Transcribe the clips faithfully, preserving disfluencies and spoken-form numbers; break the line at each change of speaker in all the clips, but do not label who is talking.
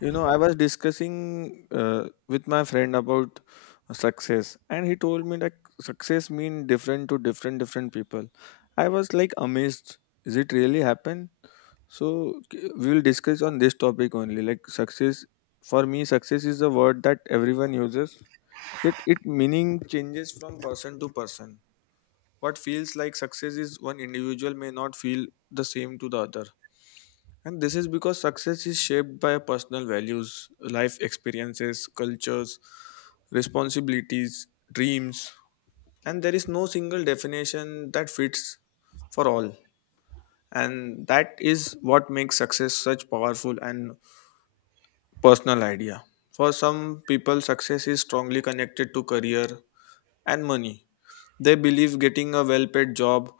You know, I was discussing uh, with my friend about success, and he told me that success mean different to different different people. I was like amazed. Is it really happen? So k- we will discuss on this topic only. Like success, for me, success is a word that everyone uses. Yet it meaning changes from person to person. What feels like success is one individual may not feel the same to the other. And this is because success is shaped by personal values, life experiences, cultures, responsibilities, dreams. And there is no single definition that fits for all. And that is what makes success such powerful and personal idea. For some people, success is strongly connected to career and money. They believe getting a well paid job,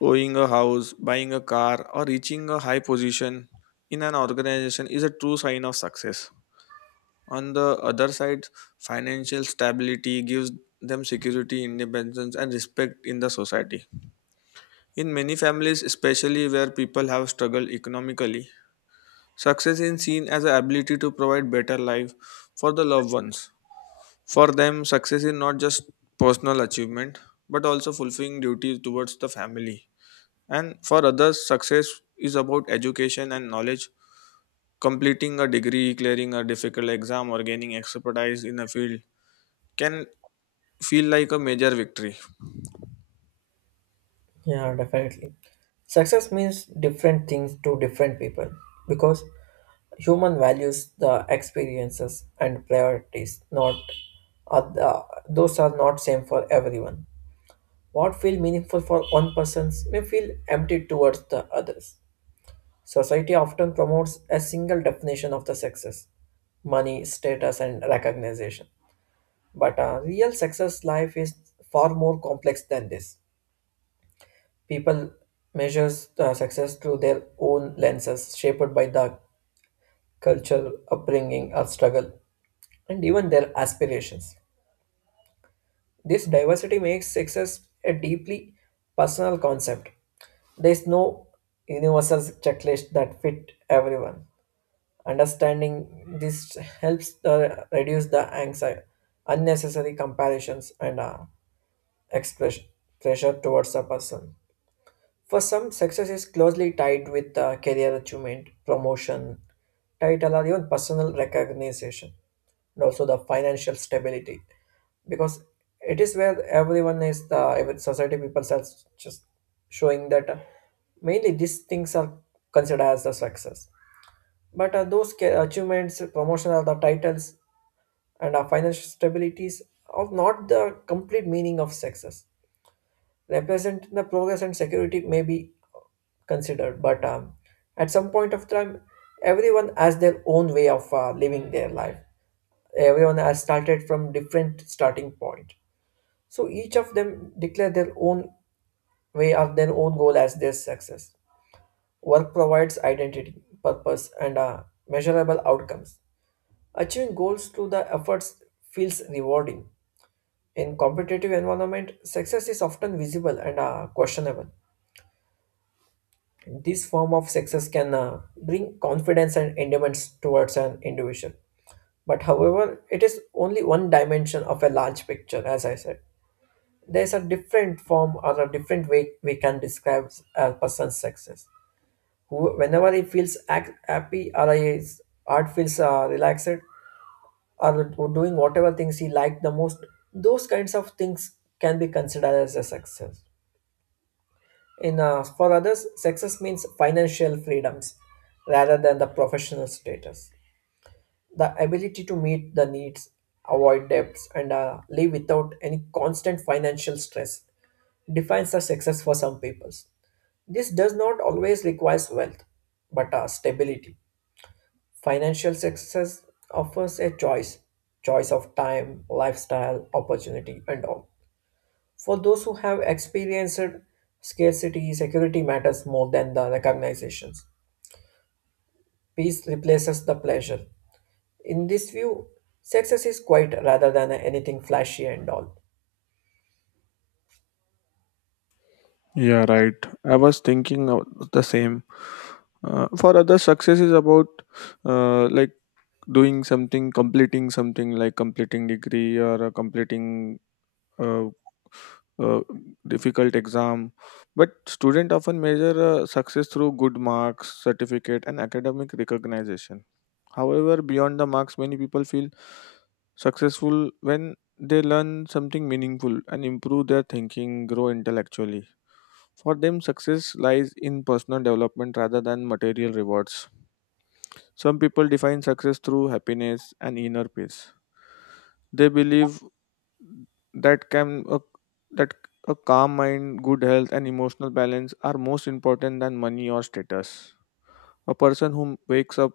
owning a house, buying a car, or reaching a high position in an organization is a true sign of success. On the other side, financial stability gives them security, independence, and respect in the society. In many families, especially where people have struggled economically, success is seen as the ability to provide better life for the loved ones. For them, success is not just personal achievement, but also fulfilling duties towards the family. And for others, success is about education and knowledge. Completing a degree, clearing a difficult exam, or gaining expertise in a field can feel like a major victory.
Yeah, definitely. Success means different things to different people because human values the experiences and priorities not are the, those are not same for everyone. What feel meaningful for one person may feel empty towards the others. Society often promotes a single definition of the success, money, status and recognition. But a real success life is far more complex than this. People measures uh, success through their own lenses, shaped by the culture, upbringing, or struggle, and even their aspirations. This diversity makes success a deeply personal concept. There is no universal checklist that fit everyone. Understanding this helps the, reduce the anxiety, unnecessary comparisons, and uh, express pressure towards a person. For some, success is closely tied with uh, career achievement, promotion, title, or even personal recognition, and also the financial stability. Because it is where everyone is the every society people are just showing that uh, mainly these things are considered as the success. But uh, those ca- achievements, promotion, or the titles and uh, financial stabilities are not the complete meaning of success representing the progress and security may be considered but um, at some point of time everyone has their own way of uh, living their life. Everyone has started from different starting point, so each of them declare their own way or their own goal as their success. Work provides identity, purpose and uh, measurable outcomes. Achieving goals through the efforts feels rewarding. In competitive environment success is often visible and uh, questionable. This form of success can uh, bring confidence and endurance towards an individual. But however, it is only one dimension of a large picture, as I said. There's a different form or a different way we can describe a person's success. Who, whenever he feels ac- happy or his heart feels uh, relaxed or doing whatever things he liked the most, those kinds of things can be considered as a success. In uh, for others, success means financial freedoms rather than the professional status. The ability to meet the needs, avoid debts, and uh, live without any constant financial stress defines the success for some peoples. This does not always require wealth, but uh, stability. Financial success offers a choice, choice of time, lifestyle, opportunity, and all. For those who have experienced scarcity, security matters more than the recognitions. Peace replaces the pleasure. In this view, success is quiet rather than anything flashy and all.
Yeah, right. I was thinking of the same. Uh, for others, success is about uh, like doing something, completing something like completing degree or uh, completing uh, uh, difficult exam. But student often measure uh, success through good marks, certificate, and academic recognition. However, beyond the marks, many people feel successful when they learn something meaningful and improve their thinking, grow intellectually. For them, success lies in personal development rather than material rewards. Some people define success through happiness and inner peace. They believe that can a, that a calm mind, good health, and emotional balance are most important than money or status. A person who wakes up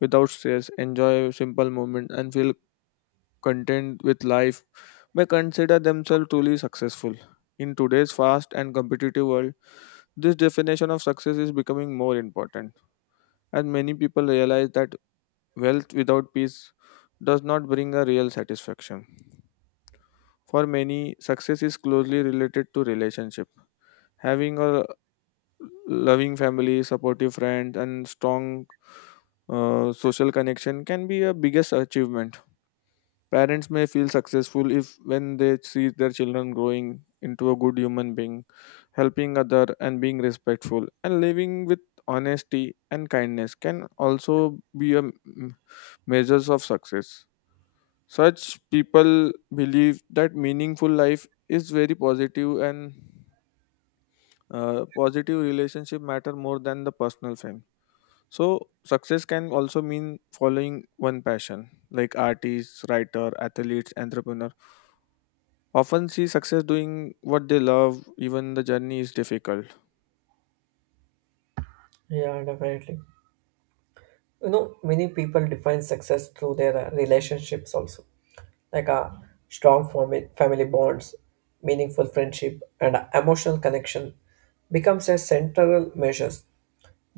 without stress, enjoy simple moments, and feel content with life may consider themselves truly successful. In today's fast and competitive world, this definition of success is becoming more important, as many people realize that wealth without peace does not bring a real satisfaction. For many, success is closely related to relationship. Having a loving family, supportive friends, and strong uh, social connection can be a biggest achievement. Parents may feel successful if when they see their children growing into a good human being, helping other and being respectful and living with honesty and kindness can also be a m- measures of success. Such people believe that meaningful life is very positive and uh, positive relationship matter more than the personal fame. So success can also mean following one passion like artists, writer, athletes, entrepreneurs often see success doing what they love even the journey is difficult.
Yeah, definitely. You know, many people define success through their uh, relationships also, like a strong fami- family bonds, meaningful friendship, and emotional connection becomes a central measures.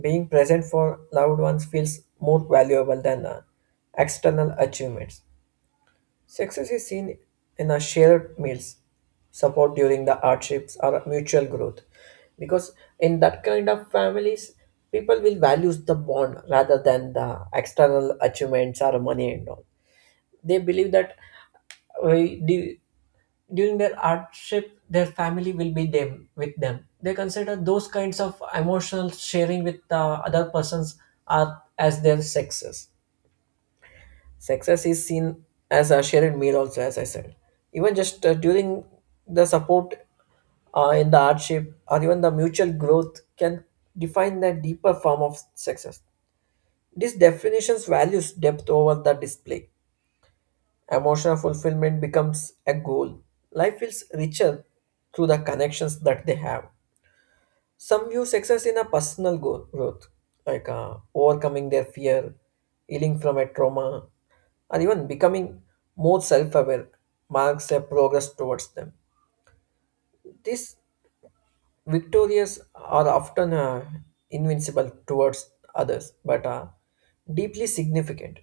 Being present for loved ones feels more valuable than uh, external achievements. Success is seen in a shared meals, support during the hardships, or mutual growth. Because in that kind of families, people will value the bond rather than the external achievements or money and all. They believe that uh, du- during their hardship, their family will be them with them. They consider those kinds of emotional sharing with the other persons are as their success. Success is seen as a shared meal, also as I said. Even just uh, during the support uh, in the hardship or even the mutual growth can define the deeper form of success. These definitions values depth over the display. Emotional fulfillment becomes a goal. Life feels richer through the connections that they have. Some view success in a personal go- growth, like uh, overcoming their fear, healing from a trauma, or even becoming more self aware, marks a progress towards them. These victorious are often uh, invincible towards others, but are deeply significant.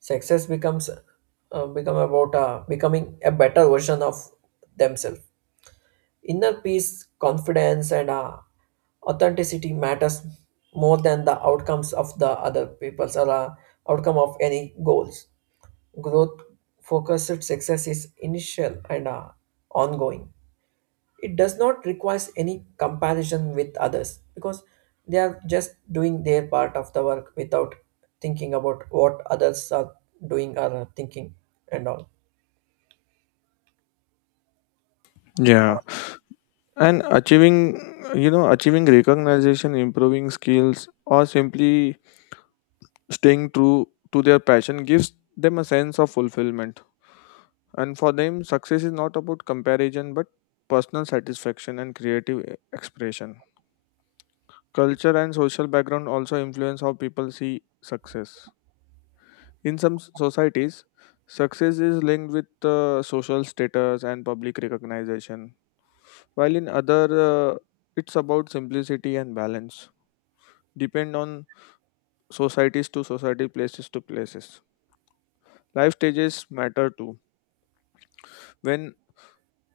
Success becomes uh, become about uh, becoming a better version of themselves. Inner peace, confidence, and uh, authenticity matters more than the outcomes of the other people's or uh, outcome of any goals. Growth focused success is initial and uh, ongoing. It does not require any comparison with others because they are just doing their part of the work without thinking about what others are doing or thinking and all.
Yeah, and achieving, you know, achieving recognition improving skills or simply staying true to their passion gives them a sense of fulfillment. And for them success is not about comparison but personal satisfaction and creative e- expression. Culture and social background also influence how people see success. In some s- societies, success is linked with uh, social status and public recognition, while in other, uh, it's about simplicity and balance. Depend on societies to society, places to places. Life stages matter too. When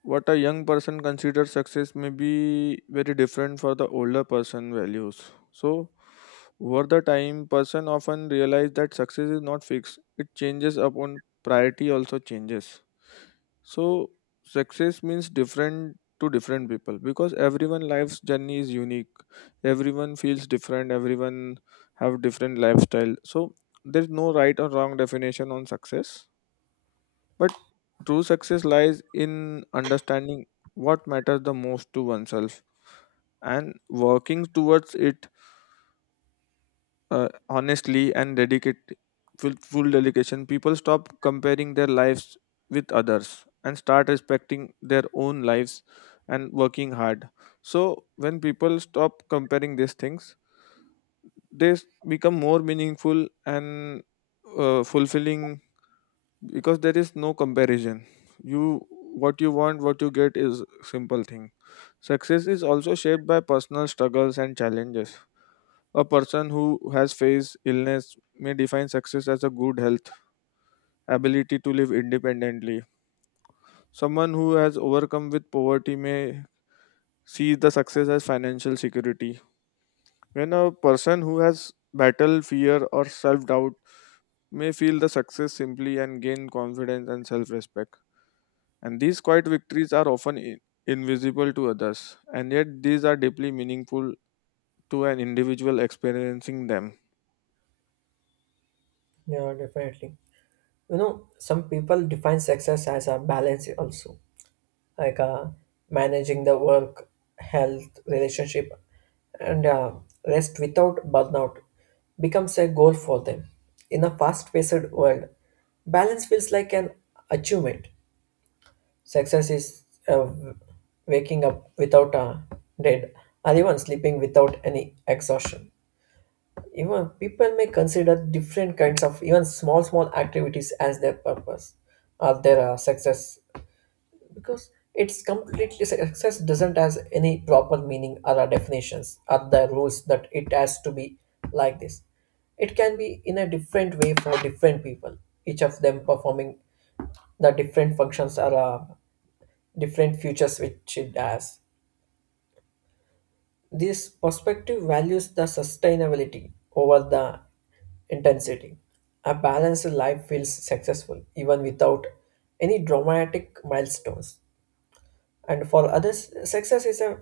what a young person considers success may be very different for the older person values. So over the time person often realize that success is not fixed, it changes upon priority also changes. So success means different to different people because everyone life's journey is unique. Everyone feels different, everyone have different lifestyle. So there's no right or wrong definition on success, but true success lies in understanding what matters the most to oneself and working towards it, uh, honestly and dedicate full, full dedication. People stop comparing their lives with others and start respecting their own lives and working hard. So when people stop comparing these things, they s- become more meaningful and uh, fulfilling, because there is no comparison. You, what you want, what you get, is simple thing. Success is also shaped by personal struggles and challenges. A person who has faced illness may define success as a good health, ability to live independently. Someone who has overcome with poverty may see the success as financial security. When a person who has battled fear or self doubt may feel the success simply and gain confidence and self respect. And these quiet victories are often in- invisible to others, and yet these are deeply meaningful to an individual experiencing them.
Yeah, definitely. You know, some people define success as a balance also, like uh, managing the work, health, relationship and uh, rest without burnout becomes a goal for them. In a fast-paced world balance feels like an achievement. Success is uh, waking up without a dead, or even sleeping without any exhaustion. Even people may consider different kinds of even small small activities as their purpose or their uh, success, because it's completely success doesn't has any proper meaning or uh, definitions or the rules that it has to be like this. It can be in a different way for different people. Each of them performing the different functions or uh, different futures which it has. This perspective values the sustainability over the intensity. A balanced life feels successful even without any dramatic milestones. And for others, success is a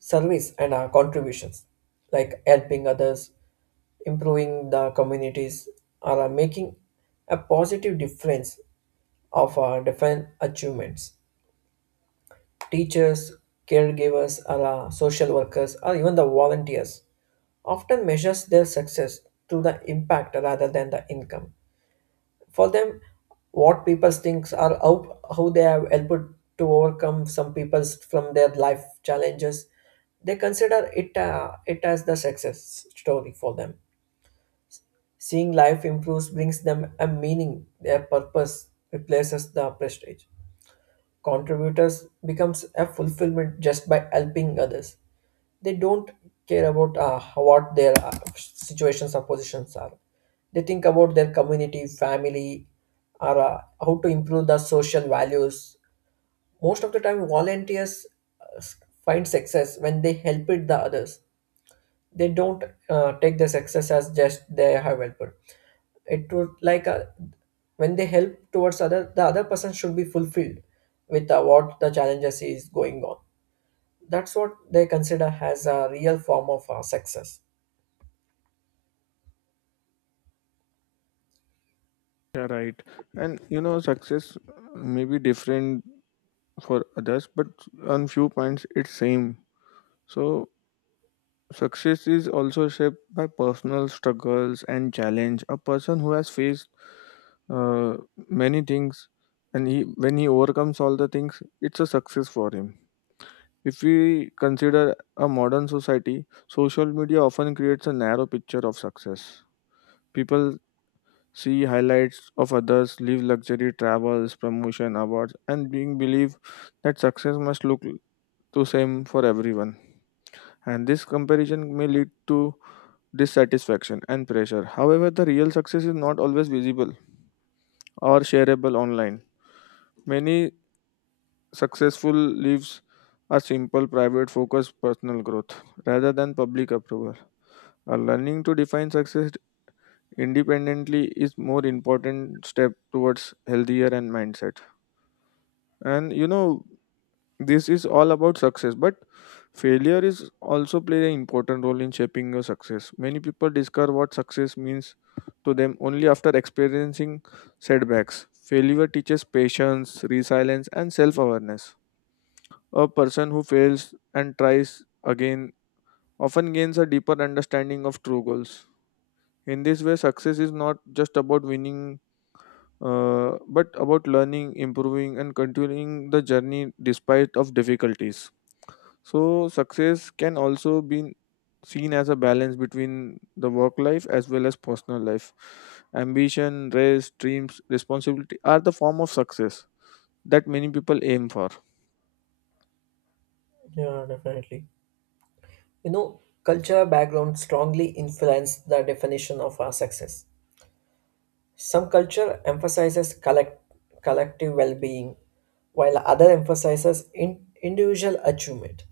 service and our contributions, like helping others, improving the communities, or uh, making a positive difference of our different achievements. Teachers, caregivers, or uh, social workers, or even the volunteers often measures their success to the impact rather than the income. For them, what people think or how, how they have helped to overcome some people's from their life challenges, they consider it uh, it as the success story for them. Seeing life improves brings them a meaning. Their purpose replaces the prestige. Contributors becomes a fulfillment just by helping others. They don't care about uh, what their uh, situations or positions are. They think about their community, family, or uh, how to improve the social values. Most of the time, volunteers uh, s- find success when they help it the others. They don't uh, take the success as just they have helped. It would like uh, when they help towards other, the other person should be fulfilled with uh, what the challenges is going on. That's what they consider as a real form of uh, success.
Yeah, right. And you know, success may be different for others, but on few points it's same. So success is also shaped by personal struggles and challenge. A person who has faced uh, many things, and he when he overcomes all the things, it's a success for him. If we consider a modern society, social media often creates a narrow picture of success. People see highlights of others, live luxury, travels, promotion, awards, and being believe that success must look the same for everyone. And this comparison may lead to dissatisfaction and pressure. However, the real success is not always visible or shareable online. Many successful lives are simple, private, focused personal growth rather than public approval. Uh, learning to define success independently is more important step towards healthier and mindset. And you know, this is all about success but failure is also play an important role in shaping your success. Many people discover what success means to them only after experiencing setbacks. Failure teaches patience, resilience and self-awareness. A person who fails and tries again often gains a deeper understanding of true goals. In this way, success is not just about winning, uh, but about learning, improving, and continuing the journey despite of difficulties. So, success can also be seen as a balance between the work life as well as personal life. Ambition, rest, dreams, responsibility are the form of success that many people aim for.
Yeah, definitely. You know, culture background strongly influence the definition of our success. Some culture emphasizes collect, collective well-being, while other emphasizes in, individual achievement.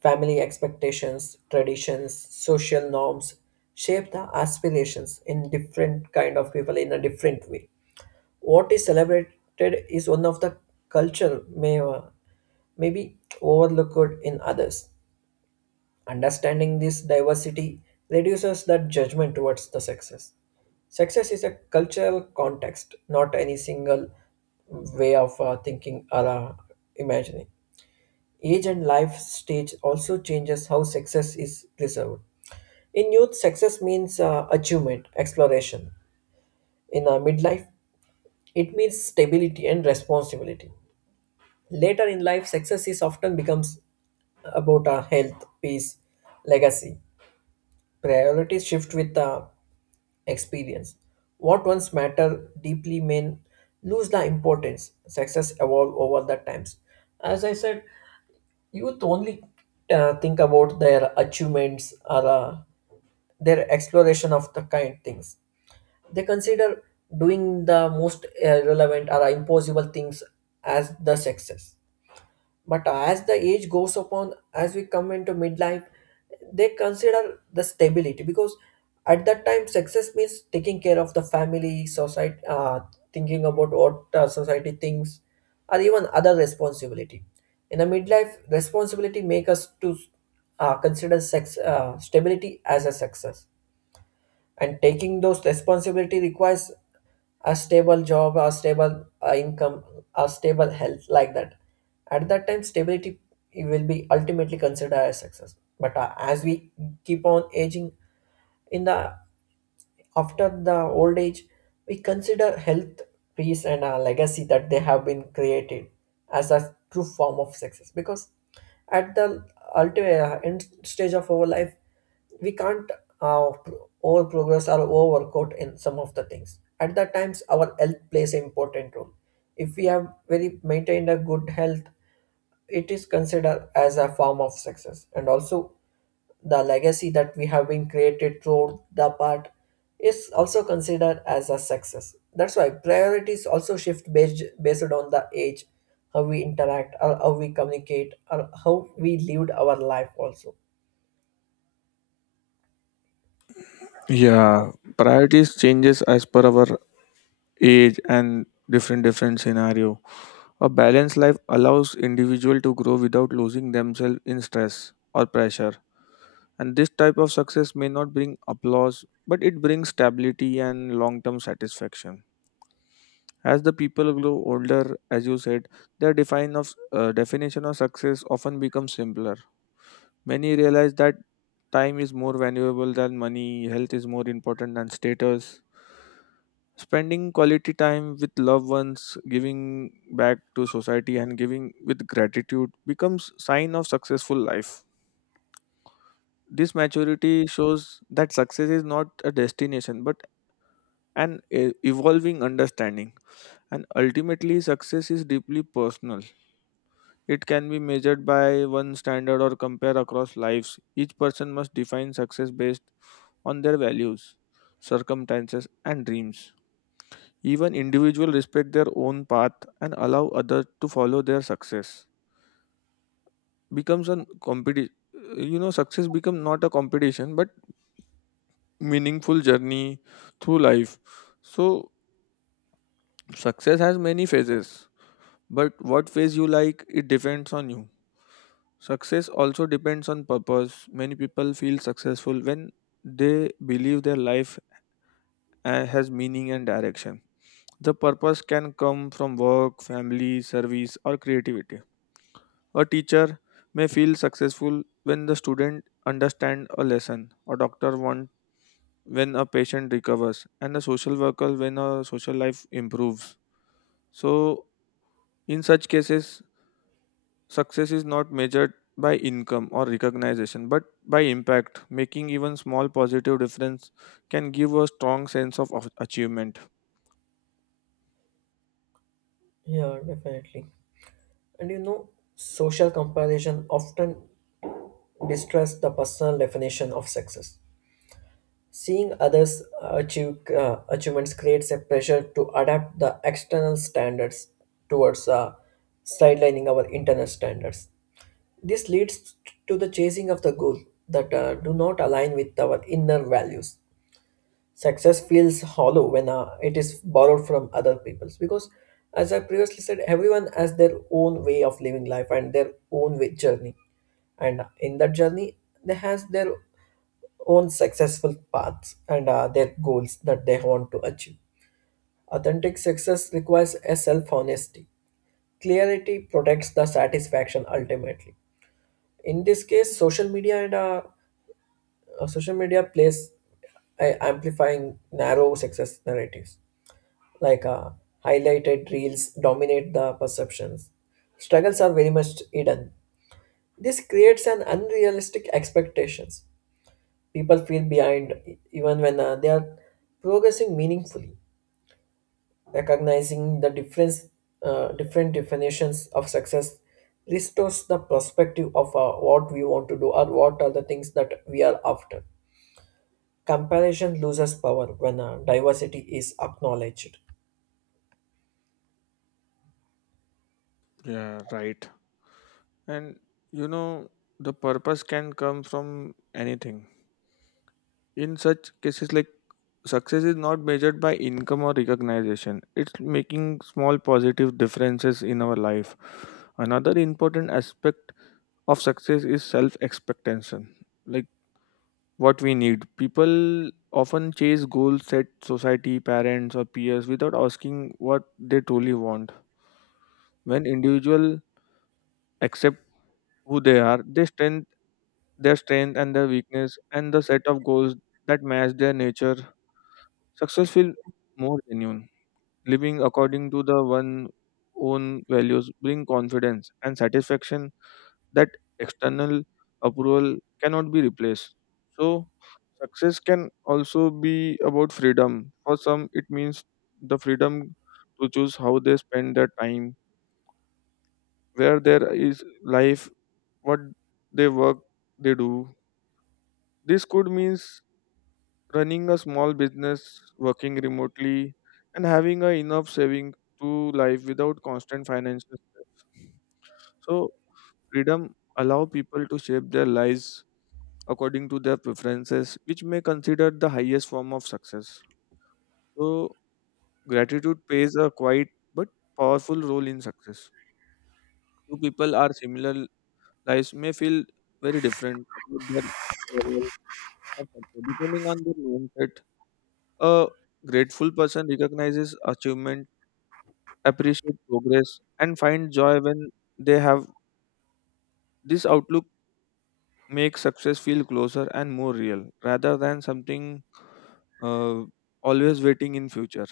Family expectations, traditions, social norms shape the aspirations in different kind of people in a different way. What is celebrated is one of the culture may uh, may be overlooked in others. Understanding this diversity reduces that judgment towards the success. Success is a cultural context, not any single way of uh, thinking or uh, imagining. Age and life stage also changes how success is preserved. In youth, success means uh, achievement, exploration. In uh, midlife, it means stability and responsibility. Later in life, success is often becomes about uh, health, peace, legacy. Priorities shift with uh, experience. What once matter deeply may lose the importance. Success evolve over the times. As I said, youth only uh, think about their achievements or uh, their exploration of the kind things. They consider doing the most irrelevant or impossible things as the success. But as the age goes upon, as we come into midlife, they consider the stability, because at that time success means taking care of the family, society, uh, thinking about what uh, society thinks, or even other responsibility. In a midlife, responsibility make us to uh, consider sex uh, stability as a success, and taking those responsibility requires a stable job, a stable uh, income, a stable health, like that. At that time, stability will be ultimately considered as success. But uh, as we keep on aging, in the after the old age, we consider health, peace, and a legacy that they have been created as a true form of success. Because at the ultimate uh, end stage of our life, we can't uh, pro- over progress or overworkout in some of the things. At that times, our health plays an important role. If we have very maintained a good health, it is considered as a form of success. And also, the legacy that we have been created throughout the part is also considered as a success. That's why priorities also shift based based on the age, how we interact, or how we communicate, or how we lived our life also.
Yeah, priorities changes as per our age and different different scenario. A balanced life allows individual to grow without losing themselves in stress or pressure. And this type of success may not bring applause, but it brings stability and long-term satisfaction. As the people grow older, as you said, their define of uh, definition of success often becomes simpler. Many realize that time is more valuable than money, health is more important than status. Spending quality time with loved ones, giving back to society and giving with gratitude becomes sign of successful life. This maturity shows that success is not a destination but an e- evolving understanding, and ultimately success is deeply personal. It can be measured by one standard or compare across lives. Each person must define success based on their values, circumstances, and dreams. Even individuals respect their own path and allow others to follow their success. Becomes a competition. You know, success become not a competition but meaningful journey through life. So, success has many phases. But what phase you like, it depends on you. Success also depends on purpose. Many people feel successful when they believe their life uh, has meaning and direction. The purpose can come from work, family, service, or creativity. A teacher may feel successful when the student understand a lesson. A doctor want when a patient recovers, and a social worker when a social life improves. So, in such cases, success is not measured by income or recognition, but by impact. Making even small positive difference can give a strong sense of of achievement.
Yeah, definitely. And you know, social comparison often distress the personal definition of success. Seeing others achieve uh, achievements creates a pressure to adapt the external standards towards uh, sidelining our internal standards. This leads to the chasing of the goal that uh, do not align with our inner values. Success feels hollow when uh, it is borrowed from other people's, because, as I previously said, everyone has their own way of living life and their own way journey, and uh, in that journey they has their own successful paths and uh, their goals that they want to achieve. Authentic success requires a self-honesty. Clarity protects the satisfaction ultimately. In this case social media and uh, uh, social media plays uh, amplifying narrow success narratives, like uh, highlighted reels dominate the perceptions. Struggles are very much hidden. This creates an unrealistic expectations. People feel behind e- even when uh, they are progressing meaningfully. Recognizing the difference uh, different definitions of success restores the perspective of uh, what we want to do or what are the things that we are after. Comparison loses power when uh, diversity is acknowledged.
Yeah, right. And you know, the purpose can come from anything. In such cases, like success is not measured by income or recognition. It's making small positive differences in our life. Another important aspect of success is self expectation. Like what we need. People often chase goals set society, parents, or peers without asking what they truly want. When individuals accept who they are, they strength their strength and their weakness and the set of goals that match their nature, success feel more genuine. Living according to the one own values bring confidence and satisfaction that external approval cannot be replaced. So, success can also be about freedom. For some, it means the freedom to choose how they spend their time, where there is life, what they work, they do. This could means running a small business, working remotely, and having a enough saving to life without constant financial stress. So freedom allow people to shape their lives according to their preferences, which may consider the highest form of success. So, gratitude plays a quiet but powerful role in success. Two people are similar lives may feel very different about their level of success, depending on their mindset. A grateful person recognizes achievement, appreciates progress, and finds joy when they have this outlook. Makes success feel closer and more real rather than something uh, always waiting in future.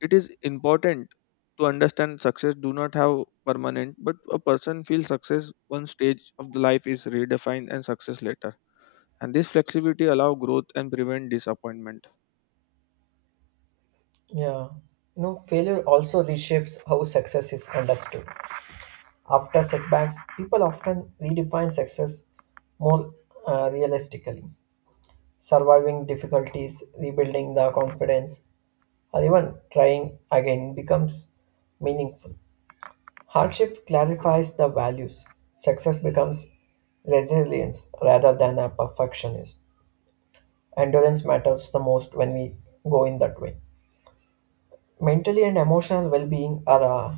It is important to understand success do not have permanent, but a person feels success one stage of the life is redefined and success later. And this flexibility allow growth and prevent disappointment.
Yeah. You know, failure also reshapes how success is understood. After setbacks people often redefine success more uh, realistically. Surviving difficulties, rebuilding the confidence, or even trying again becomes meaningful. Hardship clarifies the values. Success becomes resilience rather than a perfectionist. Endurance matters the most when we go in that way. Mentally and emotional well being are uh,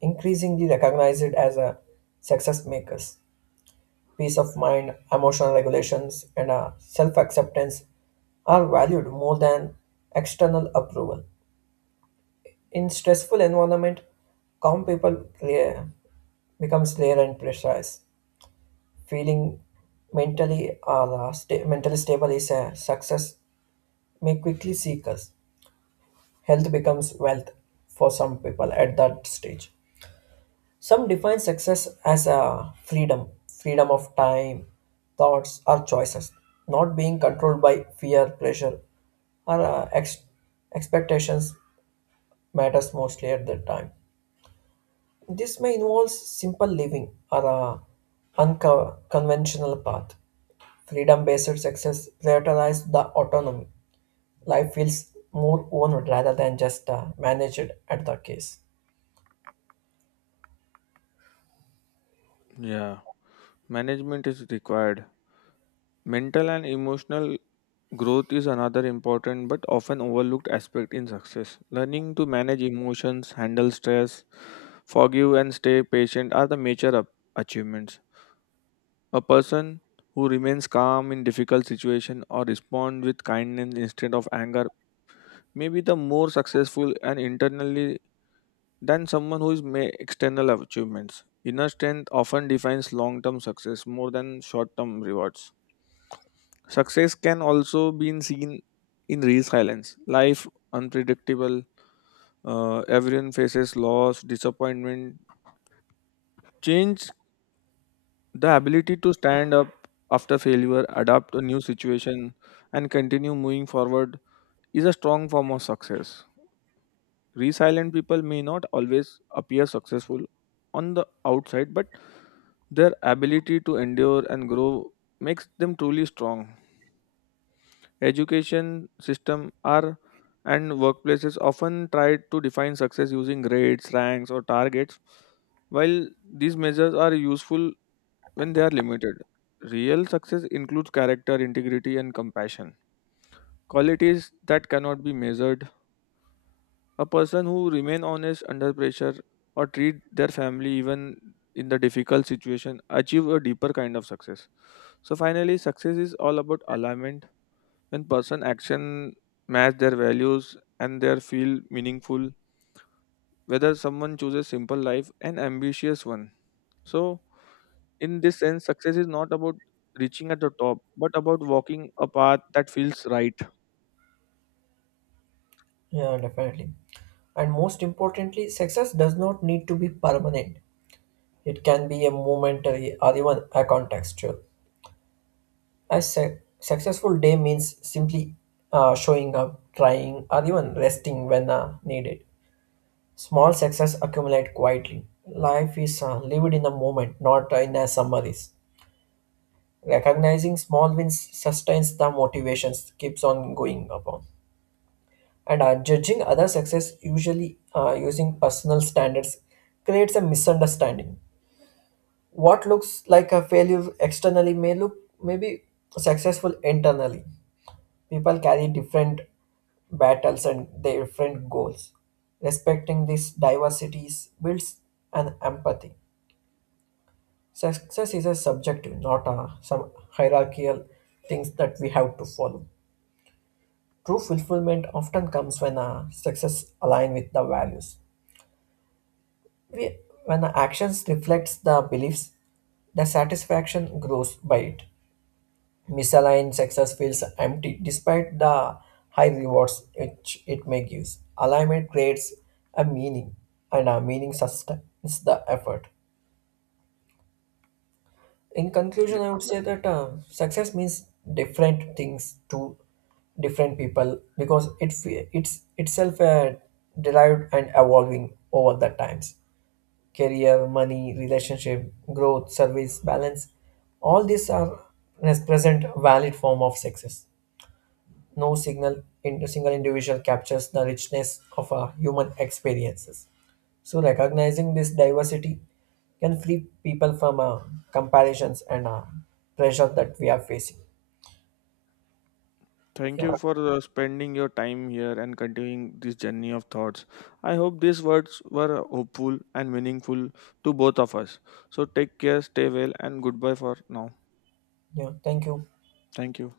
increasingly recognized as a success makers. Peace of mind, emotional regulations, and self acceptance are valued more than external approval. In stressful environment, calm people clear, becomes clear and precise. Feeling mentally or uh, sta- mentally stable is a success may quickly seek us. Health becomes wealth for some people at that stage. Some define success as a freedom, freedom of time, thoughts, or choices, not being controlled by fear, pressure, or uh, ex- expectations matters mostly at that time. This may involve simple living or a unconventional path. Freedom based success prioritizes the autonomy. Life feels more owned rather than just uh, managed at the case.
Yeah, management is required. Mental and emotional growth is another important but often overlooked aspect in success. Learning to manage emotions, handle stress, forgive and stay patient are the major up- achievements. A person who remains calm in difficult situation or respond with kindness instead of anger may be the more successful and internally than someone who is may external achievements. Inner strength often defines long-term success more than short-term rewards. Success can also be seen in resilience. Life unpredictable. Uh, everyone faces loss, disappointment, change. The ability to stand up after failure, adapt to new situation, and continue moving forward is a strong form of success. Resilient people may not always appear successful on the outside, but their ability to endure and grow makes them truly strong. Education system are and workplaces often try to define success using grades, ranks, or targets. While these measures are useful when they are limited. Real success includes character, integrity, and compassion. Qualities that cannot be measured. A person who remain honest under pressure or treat their family even in the difficult situation achieve a deeper kind of success. So finally, success is all about alignment. When person action match their values and their feel meaningful, whether someone chooses simple life and ambitious one. So, in this sense, success is not about reaching at the top, but about walking a path that feels right.
Yeah, definitely. And most importantly, success does not need to be permanent. It can be a momentary or even a contextual. A su- successful day means simply uh, showing up, trying, or even resting when uh, needed. Small success accumulate quietly. Life is uh, lived in the moment, not uh, in a summaries. Recognizing small wins sustains the motivations, keeps on going upon. And uh, judging other success, usually uh, using personal standards, creates a misunderstanding. What looks like a failure externally may look maybe successful internally. People carry different battles and different goals. Respecting these diversities builds an empathy. Success is a subjective, not a, some hierarchical things that we have to follow. True fulfillment often comes when a success aligns with the values. We, when the actions reflects the beliefs, the satisfaction grows by it. Misaligned success feels empty despite the high rewards which it may give. Alignment creates a meaning, and a meaning sustains the effort. In conclusion,
Yeah.
I would say that uh, success means different things to different people because it fe- it's itself uh, derived and evolving over the times. Career, money, relationship, growth, service, balance, all these are present valid form of success. No signal in single individual captures the richness of a human experiences. So recognizing this diversity can free people from uh, comparisons and uh, pressure that we are facing.
Thank
Yeah,
you for uh, spending your time here and continuing this journey of thoughts. I hope these words were hopeful and meaningful to both of us. So, take care, stay well, and goodbye for now.
yeah. Thank you.
Thank you.